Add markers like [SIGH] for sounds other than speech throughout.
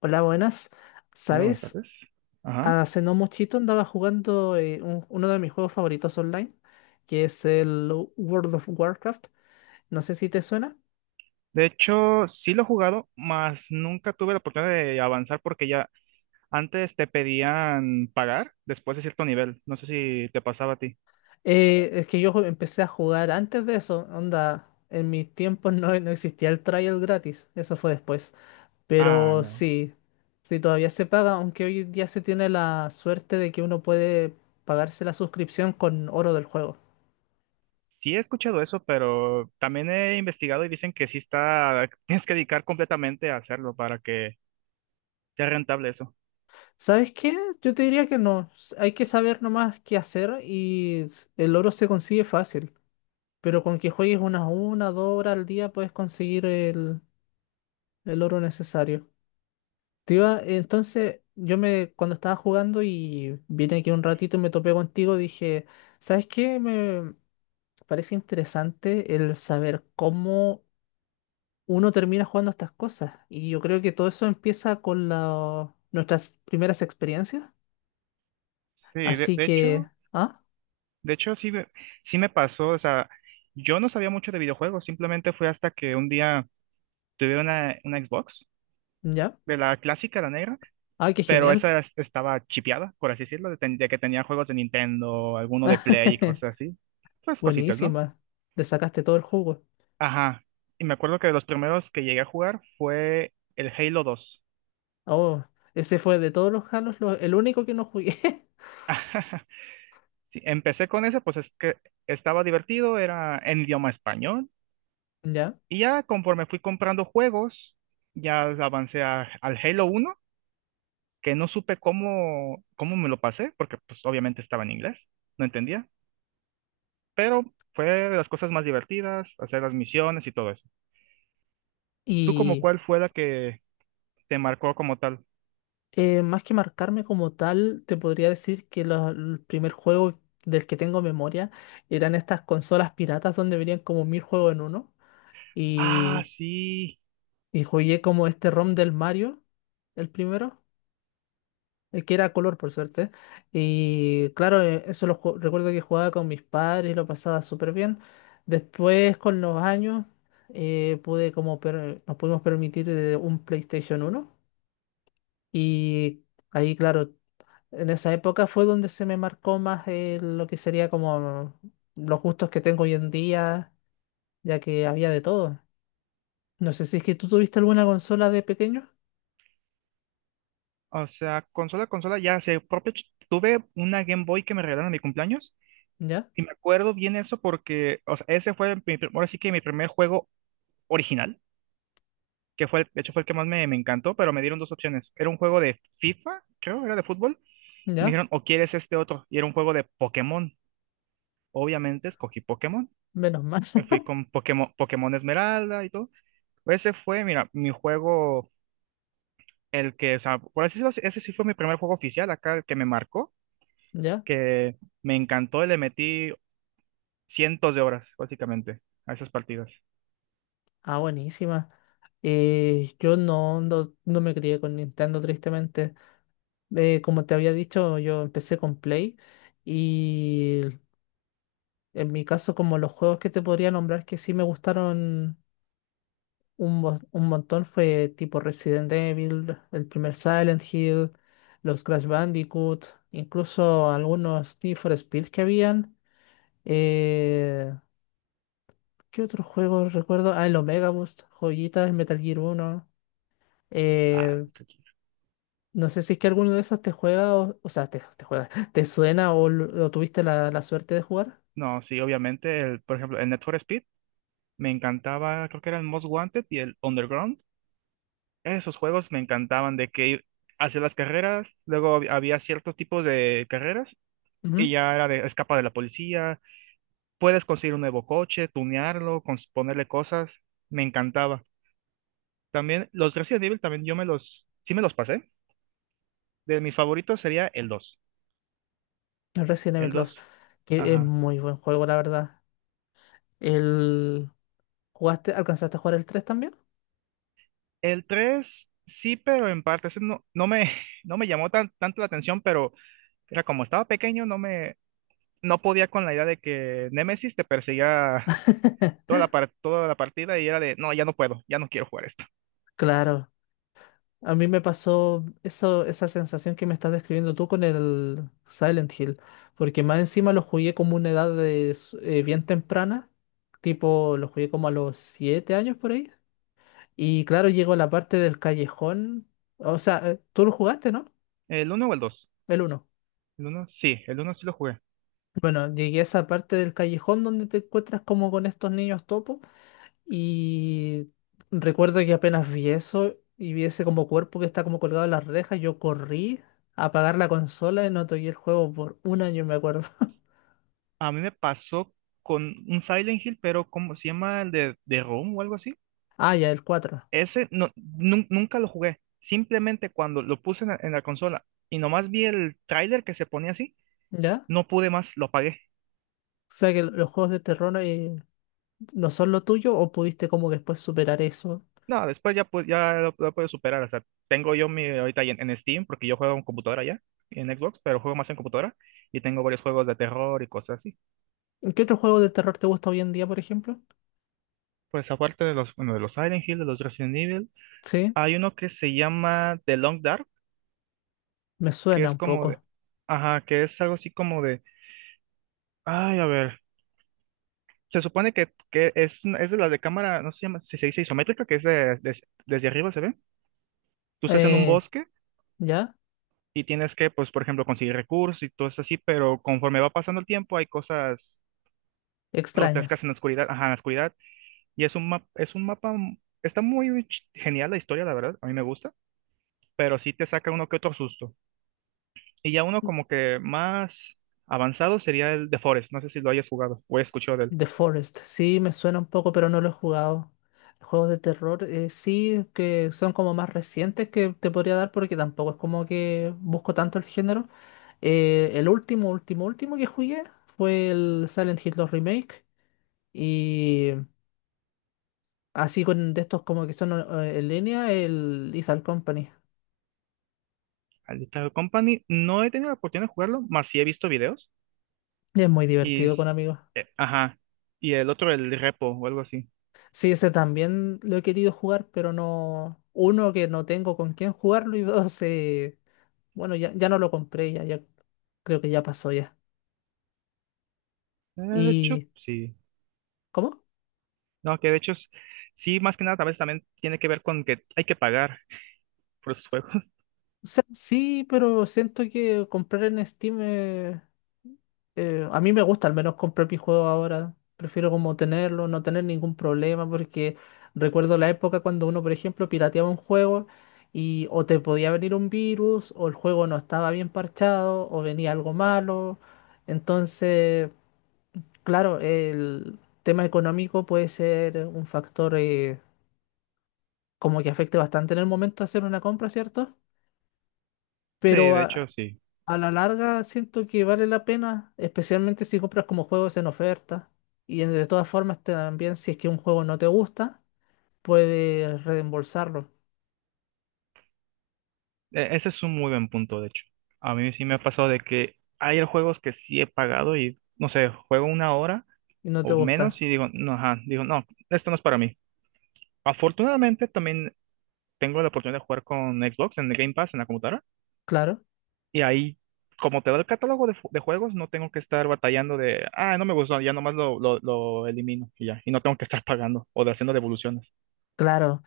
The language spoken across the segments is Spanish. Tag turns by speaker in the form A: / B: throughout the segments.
A: Hola, buenas.
B: Modern Warfare
A: ¿Sabes?
B: tres. Ajá.
A: Hace no muchito andaba jugando uno de mis juegos favoritos online, que es el World of Warcraft. No sé si te suena.
B: De hecho, sí lo he jugado, mas nunca tuve la oportunidad de avanzar porque ya antes te pedían pagar después de cierto nivel. No sé si te pasaba a ti.
A: Es que yo empecé a jugar antes de eso. Onda, en mis tiempos no existía el trial gratis. Eso fue después.
B: Ah,
A: Pero
B: no.
A: sí, sí todavía se paga, aunque hoy día se tiene la suerte de que uno puede pagarse la suscripción con oro del juego.
B: Sí he escuchado eso, pero también he investigado y dicen que sí está, [LAUGHS] tienes que dedicar completamente a hacerlo para que sea rentable eso.
A: ¿Sabes qué? Yo te diría que no. Hay que saber nomás qué hacer y el oro se consigue fácil. Pero con que juegues una, 2 horas al día puedes conseguir el oro necesario. Entonces, cuando estaba jugando y vine aquí un ratito y me topé contigo, dije, ¿sabes qué? Me parece interesante el saber cómo uno termina jugando estas cosas. Y yo creo que todo eso empieza con nuestras primeras experiencias.
B: Sí, de,
A: Así
B: de
A: que,
B: hecho,
A: ¿ah?
B: de hecho sí, sí me pasó, o sea, yo no sabía mucho de videojuegos, simplemente fue hasta que un día tuve una Xbox
A: ¿Ya?
B: de la clásica, la negra,
A: Ay, qué
B: pero
A: genial.
B: estaba chipeada, por así decirlo, de que tenía juegos de Nintendo, alguno de Play y
A: [LAUGHS]
B: cosas así. Pues cositas, ¿no?
A: Buenísima. Le sacaste todo el jugo.
B: Ajá. Y me acuerdo que de los primeros que llegué a jugar fue el Halo 2.
A: Oh, ese fue de todos los Halos el único que no jugué. [LAUGHS]
B: Sí, empecé con ese, pues es que estaba divertido, era en idioma español.
A: Ya.
B: Y ya conforme fui comprando juegos, ya al Halo 1, que no supe cómo me lo pasé, porque pues obviamente estaba en inglés, no entendía. Pero fue de las cosas más divertidas, hacer las misiones y todo eso. ¿Tú como
A: Y
B: cuál fue la que te marcó como tal?
A: más que marcarme como tal, te podría decir que el primer juego del que tengo memoria eran estas consolas piratas donde venían como mil juegos en uno.
B: Ah,
A: Y,
B: sí.
A: y jugué como este ROM del Mario, el primero. Que era color por suerte. Y claro, eso recuerdo que jugaba con mis padres y lo pasaba súper bien. Después, con los años, nos pudimos permitir un PlayStation uno. Y ahí, claro, en esa época fue donde se me marcó más lo que sería como los gustos que tengo hoy en día, ya que había de todo. No sé si es que tú tuviste alguna consola de pequeño.
B: O sea, consola, ya sé, tuve una Game Boy que me regalaron en mi cumpleaños
A: Ya,
B: y me acuerdo bien eso porque, o sea, ese fue ahora sí que mi primer juego original, que fue, de hecho fue el que más me encantó, pero me dieron dos opciones. Era un juego de FIFA, creo, era de fútbol, y me
A: ya,
B: dijeron, o quieres este otro, y era un juego de Pokémon. Obviamente escogí Pokémon,
A: menos mal.
B: me fui con Pokémon, Pokémon Esmeralda y todo. Ese fue, mira, mi juego el que, o sea, por así decirlo, ese sí fue mi primer juego oficial acá, el que me marcó,
A: [LAUGHS] ¿Ya?
B: que me encantó y le metí cientos de horas, básicamente, a esas partidas.
A: Ah, buenísima. Yo no me crié con Nintendo, tristemente. Como te había dicho, yo empecé con Play y en mi caso, como los juegos que te podría nombrar que sí me gustaron un montón fue tipo Resident Evil, el primer Silent Hill, los Crash Bandicoot, incluso algunos Need for Speed que habían. Eh, ¿qué otros juegos recuerdo? Ah, el Omega Boost, joyitas, Metal Gear Uno
B: Ah,
A: Eh,
B: tranquilo.
A: No sé si es que alguno de esos te juega, o sea, te juega, [LAUGHS] te suena o lo tuviste la suerte de jugar.
B: No, sí, obviamente, por ejemplo, el Need for Speed me encantaba, creo que era el Most Wanted y el Underground. Esos juegos me encantaban de que hacía las carreras, luego había ciertos tipos de carreras y
A: Ujú.
B: ya era de escapa de la policía, puedes conseguir un nuevo coche, tunearlo, ponerle cosas, me encantaba. También los Resident Evil, también yo me sí me los pasé. De mis favoritos sería el dos.
A: El Resident Evil
B: El
A: dos
B: dos,
A: que es
B: ajá.
A: muy buen juego, la verdad. El, ¿jugaste, alcanzaste a jugar el tres también?
B: El tres sí, pero en parte, ese no me, [LAUGHS] no me llamó tanto la atención, pero era como estaba pequeño, no podía con la idea de que Nemesis te perseguía toda
A: [LAUGHS]
B: toda la partida y era de, no, ya no puedo, ya no quiero jugar esto.
A: Claro, a mí me pasó eso, esa sensación que me estás describiendo tú con el Silent Hill, porque más encima lo jugué como una edad de bien temprana, tipo lo jugué como a los 7 años por ahí. Y claro, llego a la parte del callejón. O sea, tú lo jugaste, ¿no?
B: ¿El uno o el dos?
A: El uno.
B: El uno sí lo jugué.
A: Bueno, llegué a esa parte del callejón donde te encuentras como con estos niños topo. Y recuerdo que apenas vi eso y vi ese como cuerpo que está como colgado en las rejas, yo corrí a apagar la consola y no toqué el juego por un año, me acuerdo. [LAUGHS]
B: A mí me pasó con un Silent Hill, pero ¿cómo se llama? El de Room o algo así.
A: Ah, ya, el cuatro.
B: Ese nunca lo jugué. Simplemente cuando lo puse en en la consola y nomás vi el tráiler que se ponía así,
A: ¿Ya?
B: no pude más, lo apagué.
A: O sea que los juegos de terror no son lo tuyo o pudiste como después superar eso.
B: No, después ya, ya lo puedo superar. O sea, tengo yo mi ahorita en Steam, porque yo juego en computadora ya, en Xbox, pero juego más en computadora y tengo varios juegos de terror y cosas así.
A: ¿Qué otro juego de terror te gusta hoy en día, por ejemplo?
B: Pues aparte de los, bueno, de los Silent Hill, de los Resident Evil,
A: Sí.
B: hay uno que se llama The Long Dark,
A: Me
B: que
A: suena
B: es
A: un
B: como de,
A: poco.
B: ajá, que es algo así como de, ay, a ver. Se supone que es, es de la de cámara, no sé si si se dice isométrica, que es desde arriba se ve. Tú estás en un
A: Eh,
B: bosque
A: ¿ya?
B: y tienes que, pues, por ejemplo, conseguir recursos y todo eso así, pero conforme va pasando el tiempo hay cosas
A: Extrañas.
B: grotescas en la oscuridad, ajá, en la oscuridad. Y es un está muy genial la historia, la verdad, a mí me gusta, pero sí te saca uno que otro susto. Y ya uno como que más avanzado sería el de Forest, no sé si lo hayas jugado o he escuchado de él.
A: The Forest. Sí, me suena un poco, pero no lo he jugado. Juegos de terror, sí, que son como más recientes que te podría dar porque tampoco es como que busco tanto el género. El último, último, último que jugué fue el Silent Hill dos Remake y así con de estos como que son en línea, el Lethal Company.
B: Al Little Company, no he tenido la oportunidad de jugarlo, más sí he visto videos.
A: Y es muy
B: Y,
A: divertido con
B: s-
A: amigos.
B: ajá, y el otro, el repo o algo así.
A: Sí, ese también lo he querido jugar, pero no. Uno, que no tengo con quién jugarlo, y dos, bueno, ya, ya no lo compré, ya, ya creo que ya pasó ya.
B: De hecho,
A: ¿Y
B: sí.
A: cómo?
B: No, que de hecho, sí, más que nada, tal vez también tiene que ver con que hay que pagar por los juegos. [LAUGHS]
A: O sea, sí, pero siento que comprar en Steam. A mí me gusta al menos comprar mi juego ahora. Prefiero como tenerlo, no tener ningún problema, porque recuerdo la época cuando uno, por ejemplo, pirateaba un juego y o te podía venir un virus, o el juego no estaba bien parchado, o venía algo malo. Entonces, claro, el tema económico puede ser un factor como que afecte bastante en el momento de hacer una compra, ¿cierto?
B: Sí,
A: Pero
B: de hecho,
A: a-
B: sí.
A: A la larga siento que vale la pena, especialmente si compras como juegos en oferta. Y de todas formas también si es que un juego no te gusta, puedes reembolsarlo
B: Ese es un muy buen punto, de hecho. A mí sí me ha pasado de que hay juegos que sí he pagado y, no sé, juego una hora
A: y no te
B: o
A: gusta.
B: menos y digo, no, ajá, digo, no, esto no es para mí. Afortunadamente, también tengo la oportunidad de jugar con Xbox en el Game Pass en la computadora.
A: Claro,
B: Y ahí, como te da el catálogo de juegos, no tengo que estar batallando de, ah, no me gustó, ya nomás lo elimino y ya. Y no tengo que estar pagando o de haciendo devoluciones.
A: claro.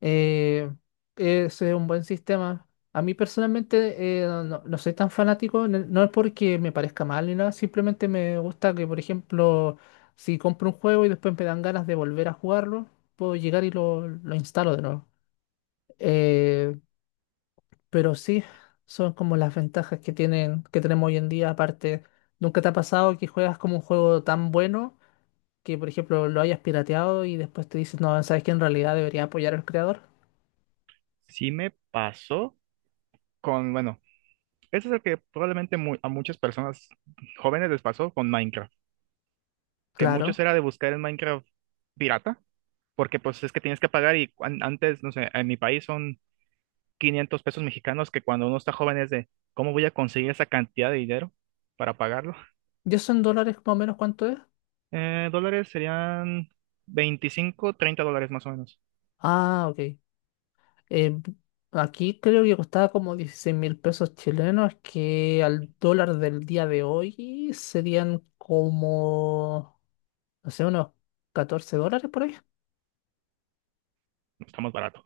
A: Eh, ese es un buen sistema. A mí personalmente no soy tan fanático, no es porque me parezca mal ni nada, simplemente me gusta que, por ejemplo, si compro un juego y después me dan ganas de volver a jugarlo, puedo llegar y lo instalo de nuevo. Eh, Pero sí, son como las ventajas que tienen, que tenemos hoy en día. Aparte, ¿nunca te ha pasado que juegas como un juego tan bueno que, por ejemplo, lo hayas pirateado y después te dices, no, sabes que en realidad debería apoyar al creador?
B: Sí me pasó con, bueno, eso es lo que probablemente a muchas personas jóvenes les pasó con Minecraft, que muchos
A: Claro.
B: era de buscar el Minecraft pirata, porque pues es que tienes que pagar y antes, no sé, en mi país son 500 pesos mexicanos que cuando uno está joven es de, ¿cómo voy a conseguir esa cantidad de dinero para pagarlo?
A: ¿Y eso en dólares más o menos cuánto es?
B: Dólares serían 25 o 30 dólares más o menos.
A: Ah, ok. Eh, aquí creo que costaba como 16.000 pesos chilenos, que al dólar del día de hoy serían como, no sé, unos 14 dólares por ahí.
B: Estamos barato.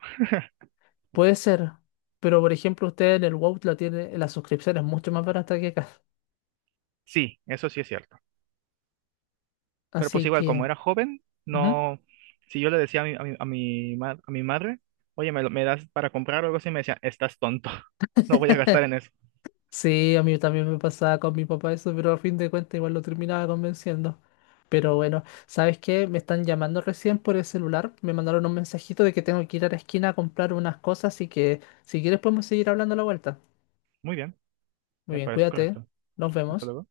A: Puede ser, pero por ejemplo, usted en el WoW la tiene, la suscripción es mucho más barata que acá.
B: Sí, eso sí es cierto. Pero pues
A: Así
B: igual, como
A: que.
B: era joven,
A: Ujú.
B: no, si yo le decía a mi madre, oye, ¿ me das para comprar o algo así? Me decía, estás tonto, [LAUGHS] no voy a gastar
A: [LAUGHS]
B: en eso.
A: Sí, a mí también me pasaba con mi papá eso, pero a fin de cuentas igual lo terminaba convenciendo. Pero bueno, ¿sabes qué? Me están llamando recién por el celular, me mandaron un mensajito de que tengo que ir a la esquina a comprar unas cosas, así que si quieres podemos seguir hablando a la vuelta.
B: Muy bien,
A: Muy
B: me
A: bien,
B: parece
A: cuídate,
B: correcto.
A: nos
B: Hasta
A: vemos.
B: luego.